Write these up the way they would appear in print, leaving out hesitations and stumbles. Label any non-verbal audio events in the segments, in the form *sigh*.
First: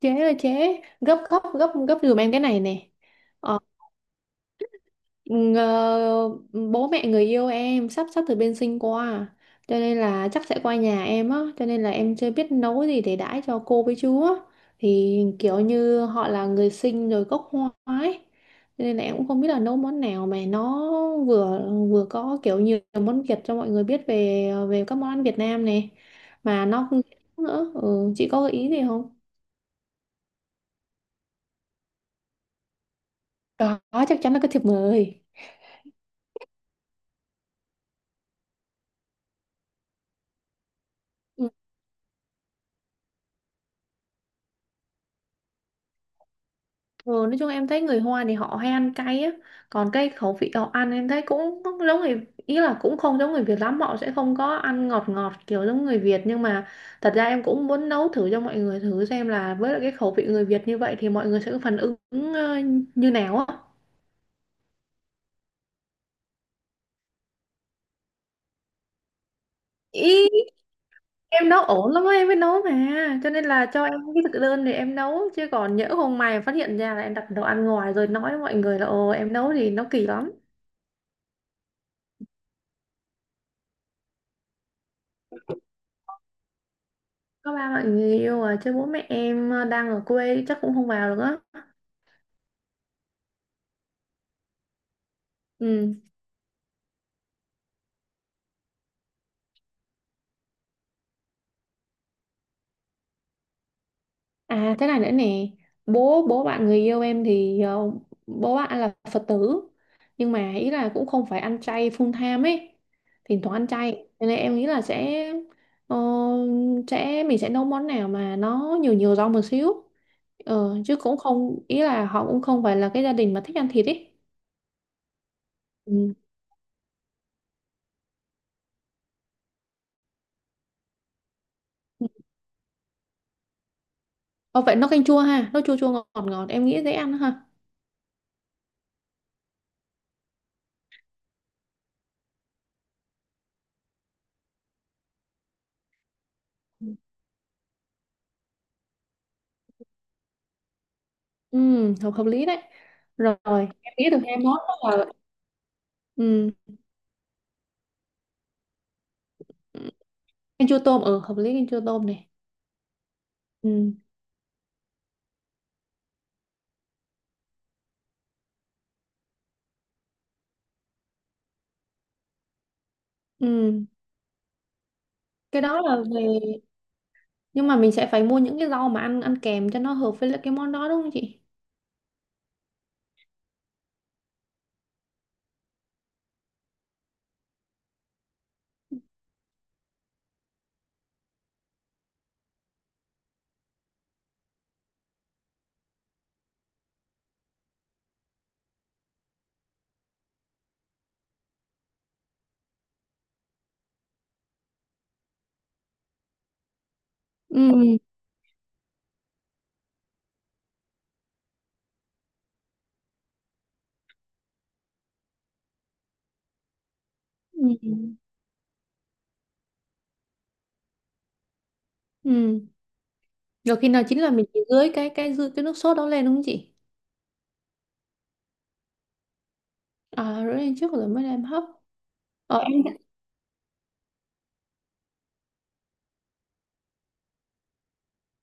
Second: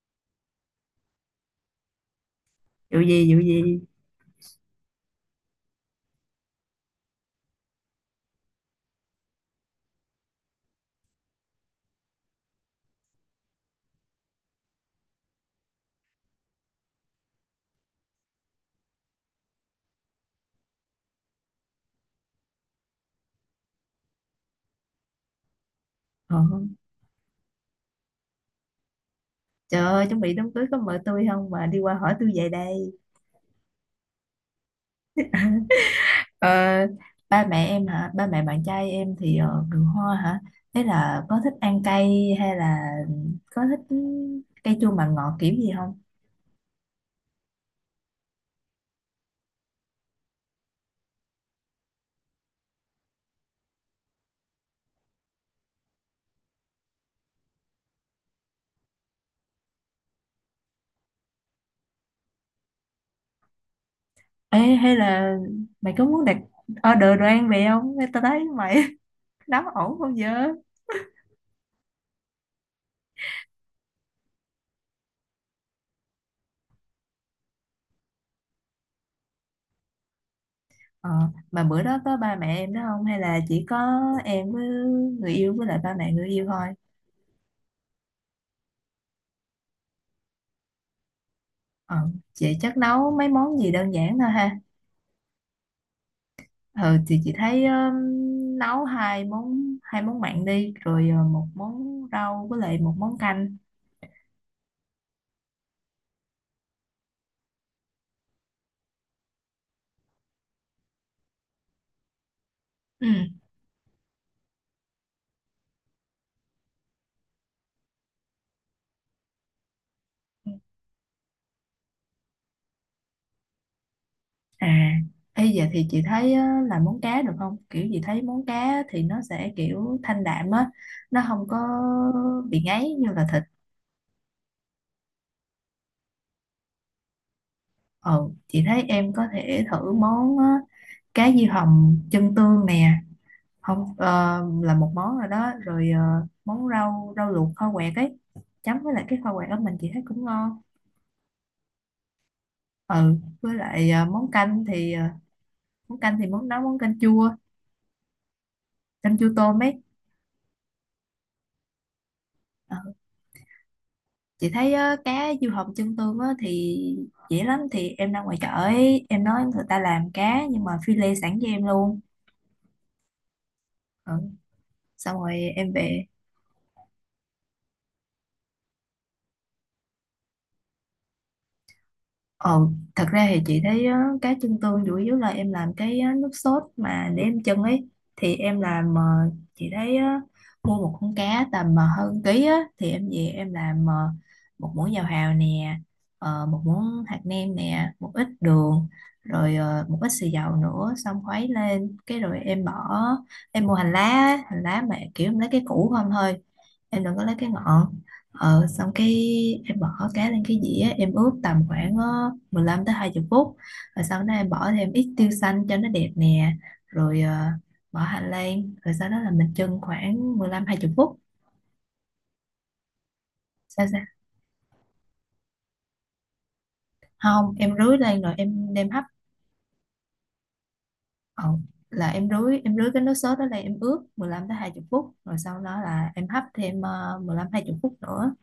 Chế là chế gấp gấp gấp gấp giùm em cái này nè. Vụ gì vụ ờ, gì? ngờ- Bố mẹ người yêu em sắp sắp từ bên Sinh qua, cho nên là chắc sẽ qua nhà em á, cho nên là em chưa biết nấu gì để đãi cho cô với chú á. Thì kiểu như họ là người Sinh rồi gốc Hoa ấy, cho nên là em cũng không biết là nấu món nào mà nó vừa vừa có kiểu nhiều món Việt cho mọi người biết về về các món ăn Việt Nam này, Ờ. mà nó cũng nữa. Ừ, chị có gợi ý gì không? Trời ơi, chuẩn bị đám cưới có mời tôi không mà đi qua hỏi tôi về đây? Có, chắc chắn là có thiệp mời. Ờ, ba mẹ em hả? Ba mẹ bạn trai em thì người Hoa hả? Thế là có Ừ. thích ăn cay hay là có thích cay chua mặn ngọt kiểu gì không? Ừ, nói chung em thấy người Hoa thì họ hay ăn cay á. Còn cái khẩu vị họ ăn em thấy cũng giống người, ý là cũng không giống người Việt lắm, họ sẽ không có ăn ngọt ngọt kiểu giống người Việt. Nhưng mà thật ra em cũng muốn nấu thử cho mọi người thử xem là với lại cái khẩu vị người Việt như vậy thì mọi người sẽ có phản ứng ờ, như nào á. Ê, hay là mày có muốn đặt order đồ ăn về không? Ê, tao thấy mày *laughs* nấu ổn không Ý giờ? em nấu ổn lắm á, em mới nấu mà, cho nên là cho em cái thực đơn để em nấu, chứ còn nhỡ hôm mai phát hiện ra là em đặt đồ ăn ngoài rồi nói với mọi người là ồ em nấu thì nó kỳ lắm. Ờ, mà bữa đó có ba mẹ em đó không hay là chỉ có em với người yêu với lại ba mẹ người yêu thôi? Có ba bạn người yêu à, chứ bố mẹ em đang ở quê chắc cũng không vào được á. Ờ, chị chắc nấu mấy món gì đơn giản thôi ha. Ừ. Ừ, thì chị thấy nấu hai món, hai món mặn đi rồi một món rau với lại một món canh. À thế này nữa nè, bố bố bạn người yêu em thì bố bạn là Phật tử, nhưng mà ý là cũng không phải ăn chay full time ấy, Ừ. thỉnh thoảng ăn chay. Cho nên em nghĩ là sẽ ờ, sẽ mình sẽ nấu món nào mà nó nhiều nhiều rau một xíu. Ờ, chứ cũng không, ý là họ cũng không phải là cái gia đình mà thích ăn thịt ấy. À, bây giờ thì chị Ừ. thấy làm món cá được không? Kiểu chị thấy món cá thì nó sẽ kiểu thanh đạm á, nó không có bị ngấy như là thịt. Ờ, vậy nấu canh chua ha, nấu chua chua ngọt ngọt em nghĩ dễ ăn ha. Ừ, chị thấy em có thể thử món cá diêu hồng chân tương nè. Không, là một món rồi đó. Rồi món rau rau luộc kho quẹt ấy, chấm với lại cái kho quẹt ở mình chị thấy cũng ngon. Ừ, hợp hợp lý đấy. Ừ, Rồi, với lại em nghĩ được món hai món canh đó thì là à, món canh thì món ừ, nấu món canh chua, canh chua tôm ấy. canh chua tôm, ừ, hợp lý canh chua tôm này. Ờ, Ừ, chị thấy á, cá diêu hồng chân tương á, thì dễ lắm, thì em ra ngoài chợ ấy em nói người ta làm cá nhưng mà phi lê sẵn cho em luôn. ừ. Ừ. Xong rồi Cái em đó là về. về, nhưng mà mình sẽ phải mua những cái rau mà ăn ăn kèm cho nó hợp với lại cái món đó đúng không chị? Ờ, thật ra thì chị thấy á, cái chân tương chủ yếu là em làm cái á, nước sốt mà để em chân ấy, thì em làm chị thấy á, mua một con cá tầm hơn ký á, thì em về em làm một muỗng dầu hào nè, một muỗng hạt nêm nè, một ít đường, rồi một ít xì dầu nữa, xong khuấy lên cái rồi em bỏ. Em mua hành lá á, hành lá mà kiểu em lấy cái củ không thôi, em đừng có lấy cái Ừ. ngọn. Ờ, xong cái em bỏ cá lên cái dĩa, em ướp tầm khoảng 15 tới 20 phút, rồi sau đó em bỏ thêm ít tiêu xanh cho nó đẹp nè, rồi Ừ. bỏ hành lan, rồi sau đó là mình chưng khoảng 15 20 phút. Ừ. Rồi sao khi nào sao chín là mình chỉ rưới cái dư cái nước sốt đó lên đúng không chị? không, em rưới lên rồi em đem hấp. À, rưới lên trước rồi mới ờ, đem hấp. là em rưới Ờ. em rưới cái nước sốt đó lên, em ướp 15 tới 20 phút rồi sau đó là em hấp thêm 15 20 phút nữa.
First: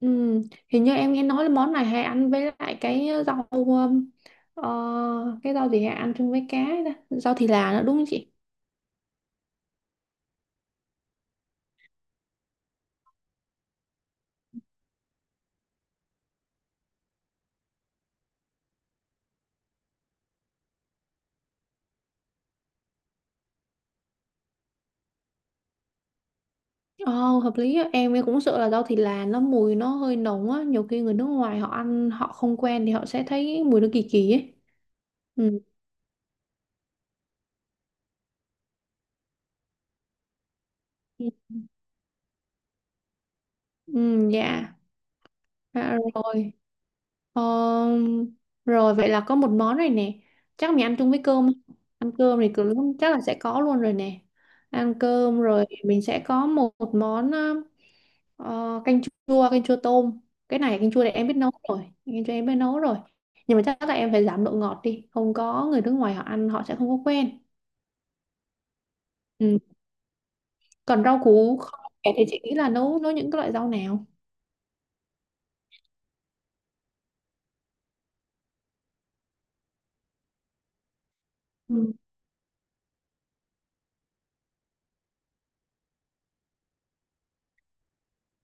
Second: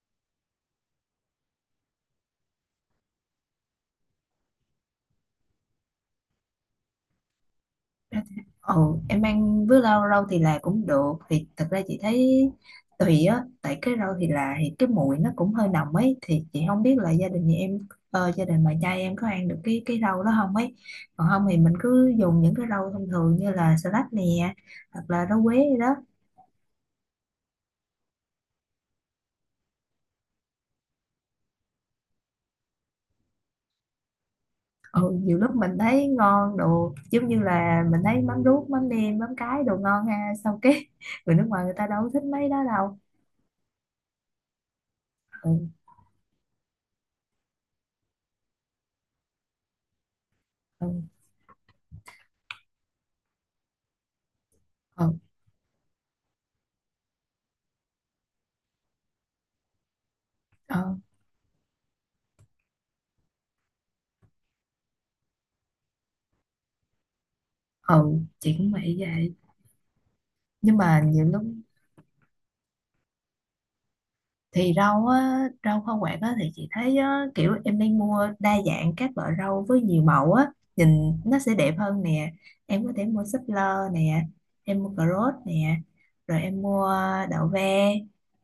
Hình như em nghe nói là món này hay ăn với lại cái rau cái rau gì hay ăn chung với cá ấy ta? Rau thì là nữa đúng không chị? Ồ, em ăn với rau rau thì là cũng được. Thì thật ra chị thấy tùy á, tại cái rau thì là thì cái mùi nó cũng hơi nồng ấy, thì chị không biết là gia đình nhà em, gia đình bà trai em có ăn được cái rau đó không ấy. Còn không thì mình cứ dùng những cái rau thông thường như là salad nè, hoặc là rau quế gì đó. Ồ, hợp lý á. Em cũng sợ là rau thì là nó mùi nó hơi nồng á, nhiều khi người nước ngoài họ ăn họ không quen thì họ sẽ thấy mùi nó kỳ kỳ ấy. Ừ, nhiều lúc Ừ. mình thấy ngon đồ giống như là mình thấy mắm ruốc mắm nêm mắm cái đồ ngon ha, sau cái *laughs* người nước ngoài người ta đâu có thích mấy đó đâu. Ừ, dạ. Ừ, À, rồi. Ờ, rồi vậy là có một món rồi nè. Chắc mình ừ, ăn chung với cơm. Ăn cơm thì cứ lúc chắc là sẽ có luôn rồi nè. Ăn ừ, cơm rồi mình sẽ có một, một món ờ, canh canh chua tôm. Cái này canh ừ, chua này em biết nấu rồi. Canh chua em biết nấu rồi. Nhưng mà chắc là em phải giảm độ ngọt đi. Không có, người nước ngoài họ ăn họ sẽ không có quen. ừ, chị cũng vậy vậy, Ừ. nhưng mà Còn rau nhiều lúc củ kho thì chị nghĩ là nấu nấu những cái loại rau nào? thì rau á, rau hoa quả á, thì chị thấy á, kiểu em nên mua đa dạng các loại rau với nhiều màu á, nhìn nó sẽ đẹp Ừ. hơn nè. Em có thể mua súp lơ nè, em mua cà rốt nè, rồi em mua đậu ve,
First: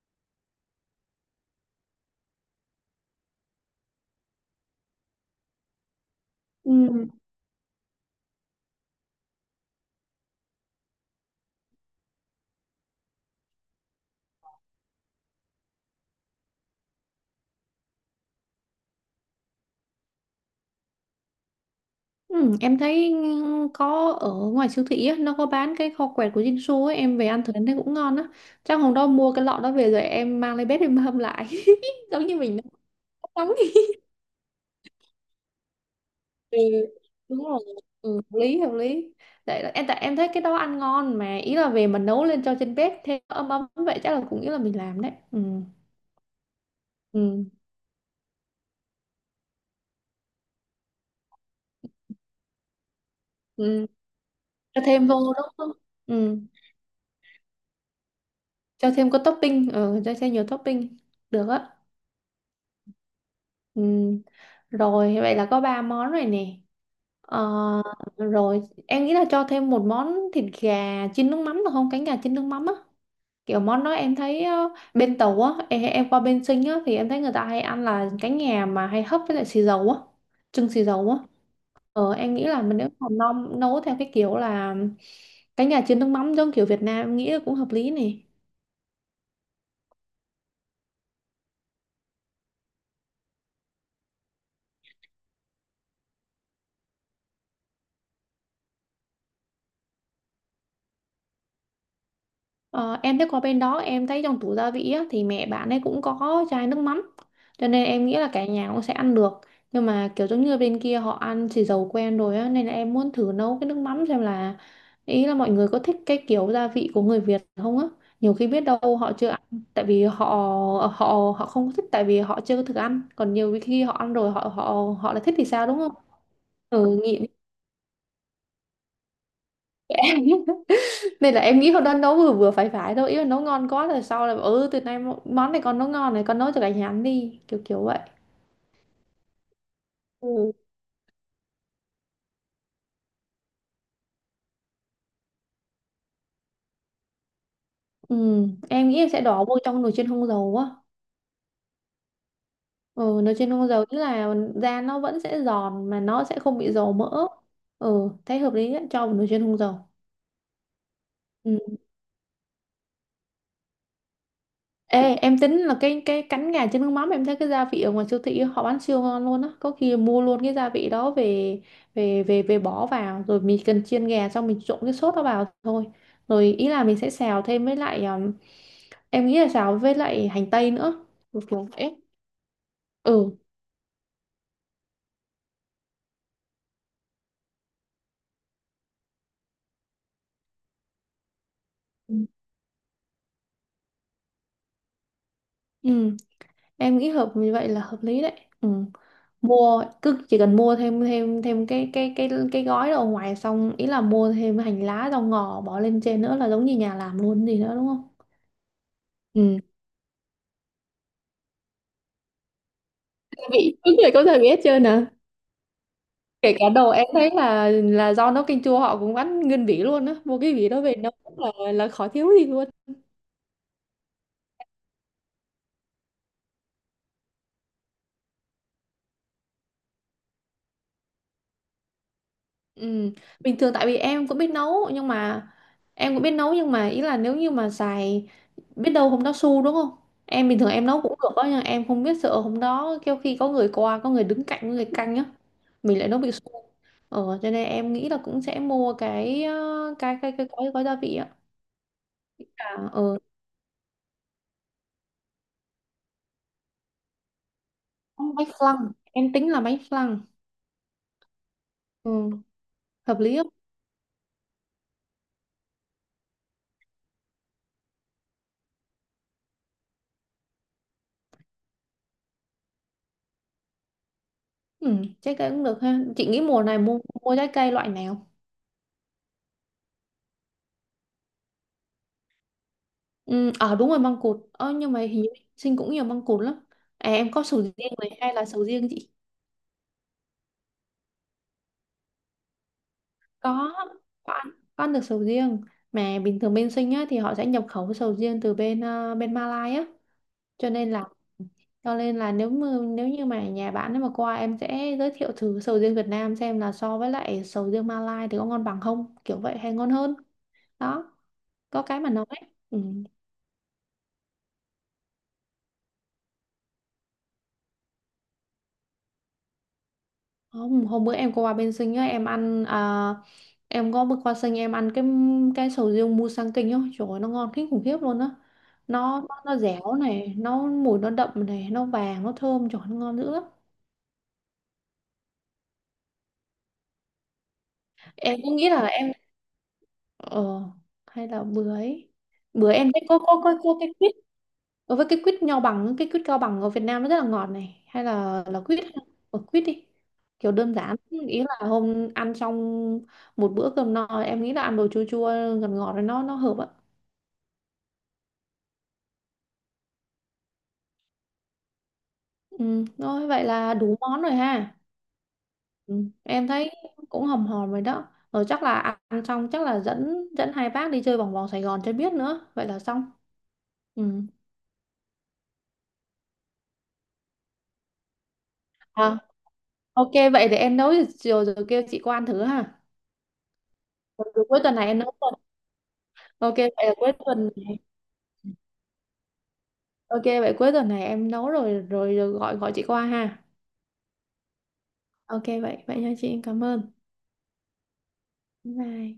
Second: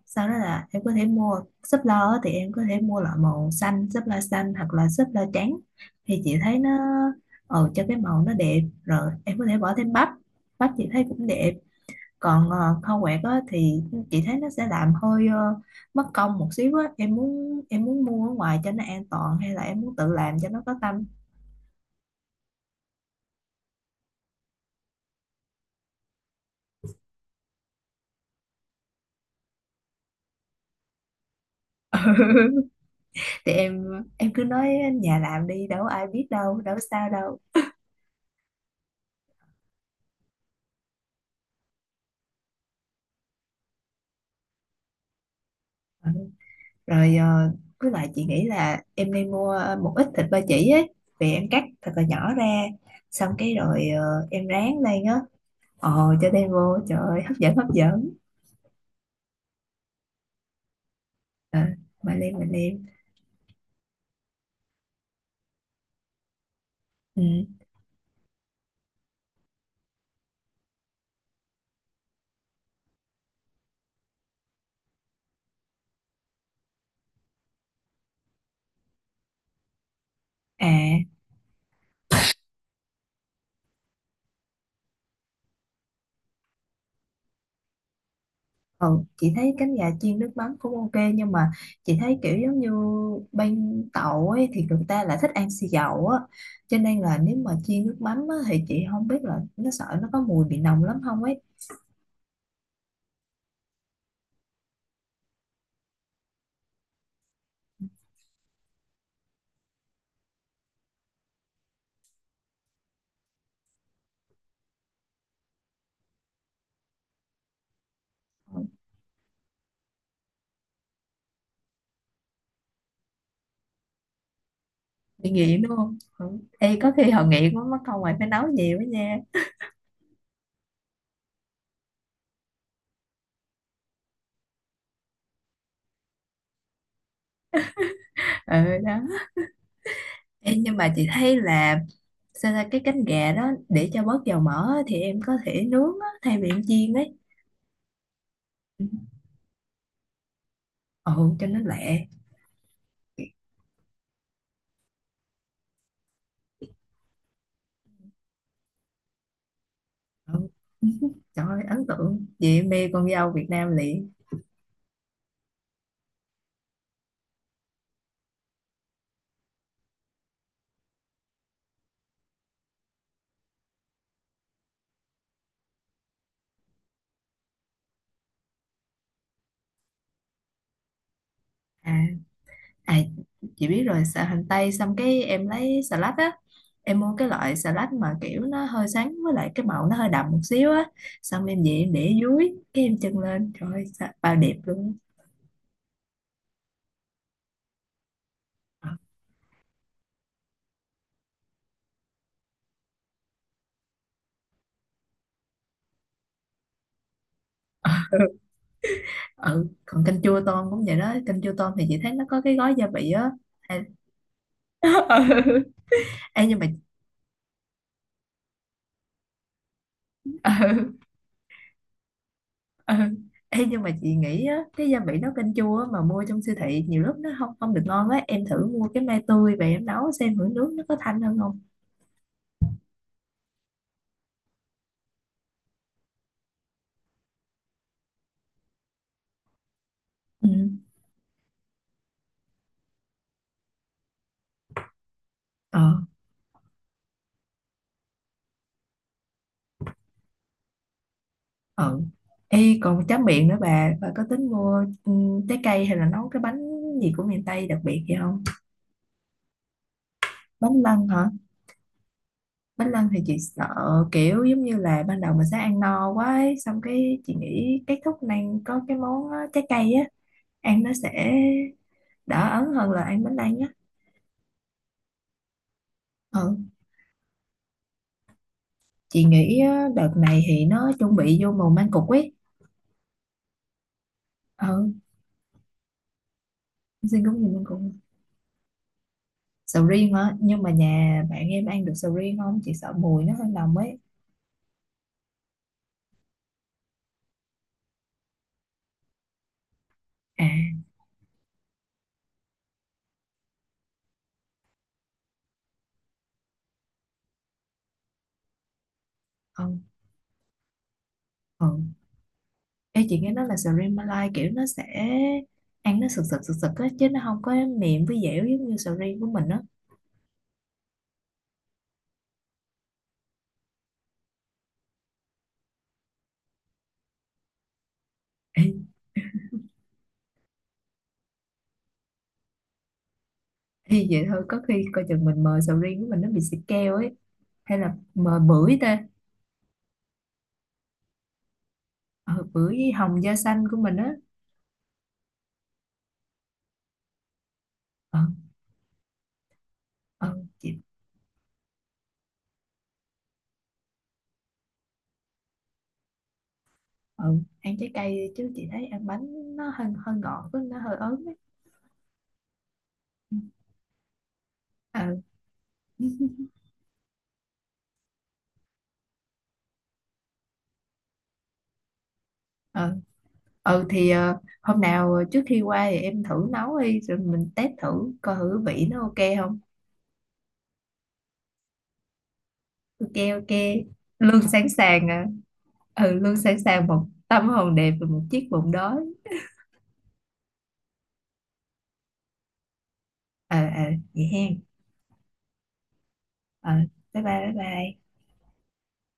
sau đó là em có thể mua súp lơ á, thì em có thể mua loại màu xanh, súp lơ xanh hoặc là súp lơ trắng, thì chị thấy nó Ừ. Cho cái màu nó đẹp. Rồi em có thể bỏ thêm bắp, bắp chị thấy cũng đẹp. Còn khâu quẹt á, thì chị thấy nó sẽ làm hơi mất công một xíu á, em muốn mua ở ngoài cho nó an toàn hay là em muốn tự làm cho nó có tâm? Ừ, em thấy ừ, có ở ngoài siêu thị á, nó có bán cái kho quẹt của Jinsu ấy, em về ăn thử em thấy cũng ngon á. Chắc hôm đó mua cái lọ đó về rồi em mang lên bếp em hâm lại. *laughs* Giống như mình nấu *laughs* Thì nóng đi. em cứ nói nhà làm đi, đâu có ai biết, đâu Ừ, đâu có sao đâu. đúng rồi. Ừ, hợp lý hợp lý. Tại em thấy cái đó ăn ngon mà, ý là về mà nấu lên cho trên bếp thêm ấm ấm vậy chắc là cũng ý là mình làm đấy. Ừ. Ừ. Rồi Ừ. Với lại chị nghĩ là em nên mua một ít thịt ba chỉ ấy, về em cắt thật là nhỏ ra, xong cái Ừ. rồi em rán Cho lên thêm á. vô đúng không? Ồ, cho Ừ. đem vô, trời ơi, hấp dẫn hấp dẫn. Cho thêm có topping, ừ, cho thêm nhiều topping. Được Ờ, á. mà lên, mà lên. Ừ. Rồi vậy là có ba món rồi nè. Ừ. Ờ, rồi em nghĩ là cho thêm một món thịt gà chiên nước mắm được không? Cánh gà chiên nước mắm á. Kiểu món đó em thấy bên tàu á, em qua bên Sinh á thì em thấy người ta hay ăn là cánh gà mà hay hấp với lại xì dầu á, trưng xì À. dầu á. Ờ em nghĩ là mình nếu mà nấu nấu theo cái kiểu là cánh gà chiên nước mắm giống kiểu Việt Nam em nghĩ là cũng hợp lý nè. Ừ, chị thấy cánh gà chiên nước mắm cũng ok, nhưng mà chị thấy kiểu giống như bên Tàu ấy thì người ta lại thích ăn xì dầu á, cho nên là nếu mà chiên nước mắm á, thì chị không biết là nó sợ nó có mùi bị nồng lắm không ấy. Ờ, em thấy qua bên đó em thấy trong tủ gia vị á, thì mẹ bạn ấy cũng có chai nước mắm, cho nên em nghĩ là cả nhà cũng sẽ ăn được. Nhưng mà kiểu giống như bên kia họ ăn xì dầu quen rồi á nên là em muốn thử nấu cái nước mắm xem là ý là mọi người có thích cái kiểu gia vị của người Việt không á. Nhiều khi biết Ừ, đâu họ chưa ăn tại vì họ, họ không có thích tại vì họ chưa có thử ăn, còn nhiều khi họ ăn rồi họ họ họ lại bị thích thì nghiện sao đúng đúng không. không. Ừ. Ê, có Ừ khi họ nghiện. nghiện quá mất công mày phải nấu nhiều quá nha. *laughs* Nên là em nghĩ hôm đó nấu vừa vừa phải phải thôi, ý là nấu ngon quá rồi sau là bảo, ừ từ nay món này con nấu ngon này con nấu cho cả nhà ăn đi kiểu kiểu vậy. Ừ đó. Ừ. Ê, nhưng mà chị thấy là sao ra cái cánh gà đó để cho bớt dầu mỡ á, thì em có thể nướng á, thay vì em chiên ấy. Ừ, em nghĩ em sẽ đổ vô trong nồi chiên không dầu á. Ừ, cho nó lẹ. Ừ, nồi chiên không dầu tức là da nó vẫn sẽ giòn mà nó sẽ không bị dầu mỡ. Ừ thấy hợp lý đấy, cho vào nồi chiên không dầu. Ừ. Trời Ừ. ơi, ấn tượng, chị mê con dâu Việt Nam liền. Ê, em tính là cái cánh gà chân nước mắm em thấy cái gia vị ở ngoài siêu thị họ bán siêu ngon luôn á, có khi mua luôn cái gia vị đó về về về về bỏ vào rồi mình cần chiên gà xong mình trộn cái sốt đó vào thôi. Rồi ý là mình sẽ xào thêm với lại em nghĩ là xào với lại hành tây nữa. Kiểu kiểu vậy. À, à, Ừ. chị biết rồi. Xà hành tây xong cái em lấy xà lách á, em mua cái loại xà lách mà kiểu nó hơi sáng với lại cái màu nó hơi đậm một xíu á, xong em về em để dưới cái em chân lên, trời ơi, bao đẹp luôn. Ừ em nghĩ hợp như vậy là hợp lý đấy. Ừ, Ờ, mua cứ chỉ cần mua thêm thêm thêm cái gói đó ở ngoài xong ý là mua thêm hành lá rau ngò bỏ lên trên nữa là giống như nhà làm luôn gì nữa đúng không. Ừ. ừ, còn canh chua tôm cũng vậy đó. Canh chua tôm thì chị thấy nó có cái gói gia vị á. Cái vị Hay- đúng rồi có thể biết chưa nè. *laughs* Ừ. Ê, Kể nhưng mà. cả đồ em thấy là do nấu canh chua họ cũng bán nguyên vỉ luôn á, mua cái vỉ đó Ừ. về nấu là khó thiếu gì luôn. Ừ. Ê, nhưng mà chị nghĩ á, cái gia vị nấu canh chua á, mà mua trong siêu thị nhiều lúc nó không không được ngon á, em thử mua cái mai tươi về em nấu xem thử nước nó có thanh hơn không. Ừ. Bình thường tại vì em cũng biết nấu nhưng mà ý là nếu như mà xài, biết đâu hôm đó su đúng không? Ừ. Em bình thường em nấu cũng được đó nhưng em không biết sợ hôm đó kêu khi có người qua, có người đứng cạnh, có người canh á Ờ, mình lại nấu bị su. Ờ cho nên em nghĩ là cũng sẽ mua cái cái gói gói gia vị á. ờ. À, Ê, còn ờ tráng miệng nữa, bà có tính mua, ừ, trái cây hay là nấu cái bánh gì của miền Tây đặc biệt gì không? bánh flan, em tính là bánh flan. Bánh lăng hả? Ừ, Bánh lăng hợp thì chị lý không? sợ kiểu giống như là ban đầu mình sẽ ăn no quá ấy, xong cái chị nghĩ kết thúc này có cái món á, trái cây á, ăn nó sẽ đỡ ấn hơn là ăn bánh lăng nhá. Ừ, trái cây cũng được ha. Chị nghĩ Ừ. mùa này mua mua trái cây loại nào? Chị nghĩ á, đợt này thì nó chuẩn bị vô mùa mang cục ấy. Ừ, à đúng rồi măng cụt. Ừ, Ờ, nhưng mà hình như sinh cũng nhiều măng cụt lắm. À, xin em cúng có gì sầu mang cục. riêng này hay là sầu riêng chị? Sầu riêng hả? Nhưng mà nhà bạn em ăn được sầu riêng không, chị sợ mùi nó hơi Có, nồng ấy. có ăn, có ăn được sầu riêng. Mà bình thường bên sinh á, thì họ sẽ nhập khẩu sầu riêng từ bên bên Malai á. À, Cho nên là cho nên là nếu mà, nếu như mà nhà bạn ấy mà qua em sẽ giới thiệu thử sầu riêng Việt Nam xem là so với lại sầu riêng Malai thì có ngon bằng không, kiểu vậy hay không. ngon hơn. Đó, có Ừ. cái mà nói. Ừ. Ê, chị nghe nói là sầu riêng Malai kiểu nó sẽ ăn nó sực sực sực sực á chứ nó không có mềm với dẻo giống như sầu riêng của mình á. Hôm bữa em có qua bên Sinh á, em ăn à, em có bước qua Sinh em ăn cái sầu riêng Musang Kinh á, trời ơi, nó ngon kinh khủng khiếp luôn á. Ê, Nó, nó dẻo này, nó mùi nó đậm này, nó vàng, nó thơm, trời ơi, nó ngon dữ lắm. ê, vậy thôi có khi coi chừng mình mời sầu riêng của mình nó bị xịt keo ấy, hay là mời Em cũng nghĩ bưởi là ta. em ờ hay là bữa ấy, Ờ, bưởi bữa em với thấy có hồng da xanh của mình á. cái ở với cái quýt nho bằng, cái quýt cao bằng ở Việt Nam nó rất là ngọt này. Hay Ờ, là quýt, ở quýt đi. ờ, Kiểu đơn chị. giản, ý là hôm ăn xong một bữa cơm no, em nghĩ là ăn đồ chua chua ngọt ngọt rồi nó hợp ạ. Ừ, ăn trái cây đi chứ chị thấy ăn bánh nó hơi hơi ngọt với nó hơi ớn ấy. Ừ, rồi Ừ, vậy là đủ món rồi ha. ừ Ừ, em *laughs* thấy cũng hòm hòm rồi đó. Rồi chắc là ăn xong chắc là dẫn dẫn hai bác đi chơi vòng vòng Sài Gòn cho biết nữa. Vậy là ừ. xong. Ừ, thì Ừ. Hôm nào trước khi qua thì em thử nấu đi rồi mình test thử coi thử vị nó ok À, không. ok vậy để em nấu rồi, rồi kêu chị qua ăn thử ha. Ok, ok, Còn luôn cuối sẵn tuần này em sàng nấu à. rồi. Ừ, luôn Ok sẵn vậy sàng là một cuối tâm tuần hồn này. đẹp và một chiếc bụng đói. Ok vậy cuối tuần này em nấu rồi rồi, rồi gọi gọi chị qua ha. Ờ, ờ, vậy hen. Ok vậy vậy nha chị, em cảm Ờ, ơn. bye bye bye bye. Bye.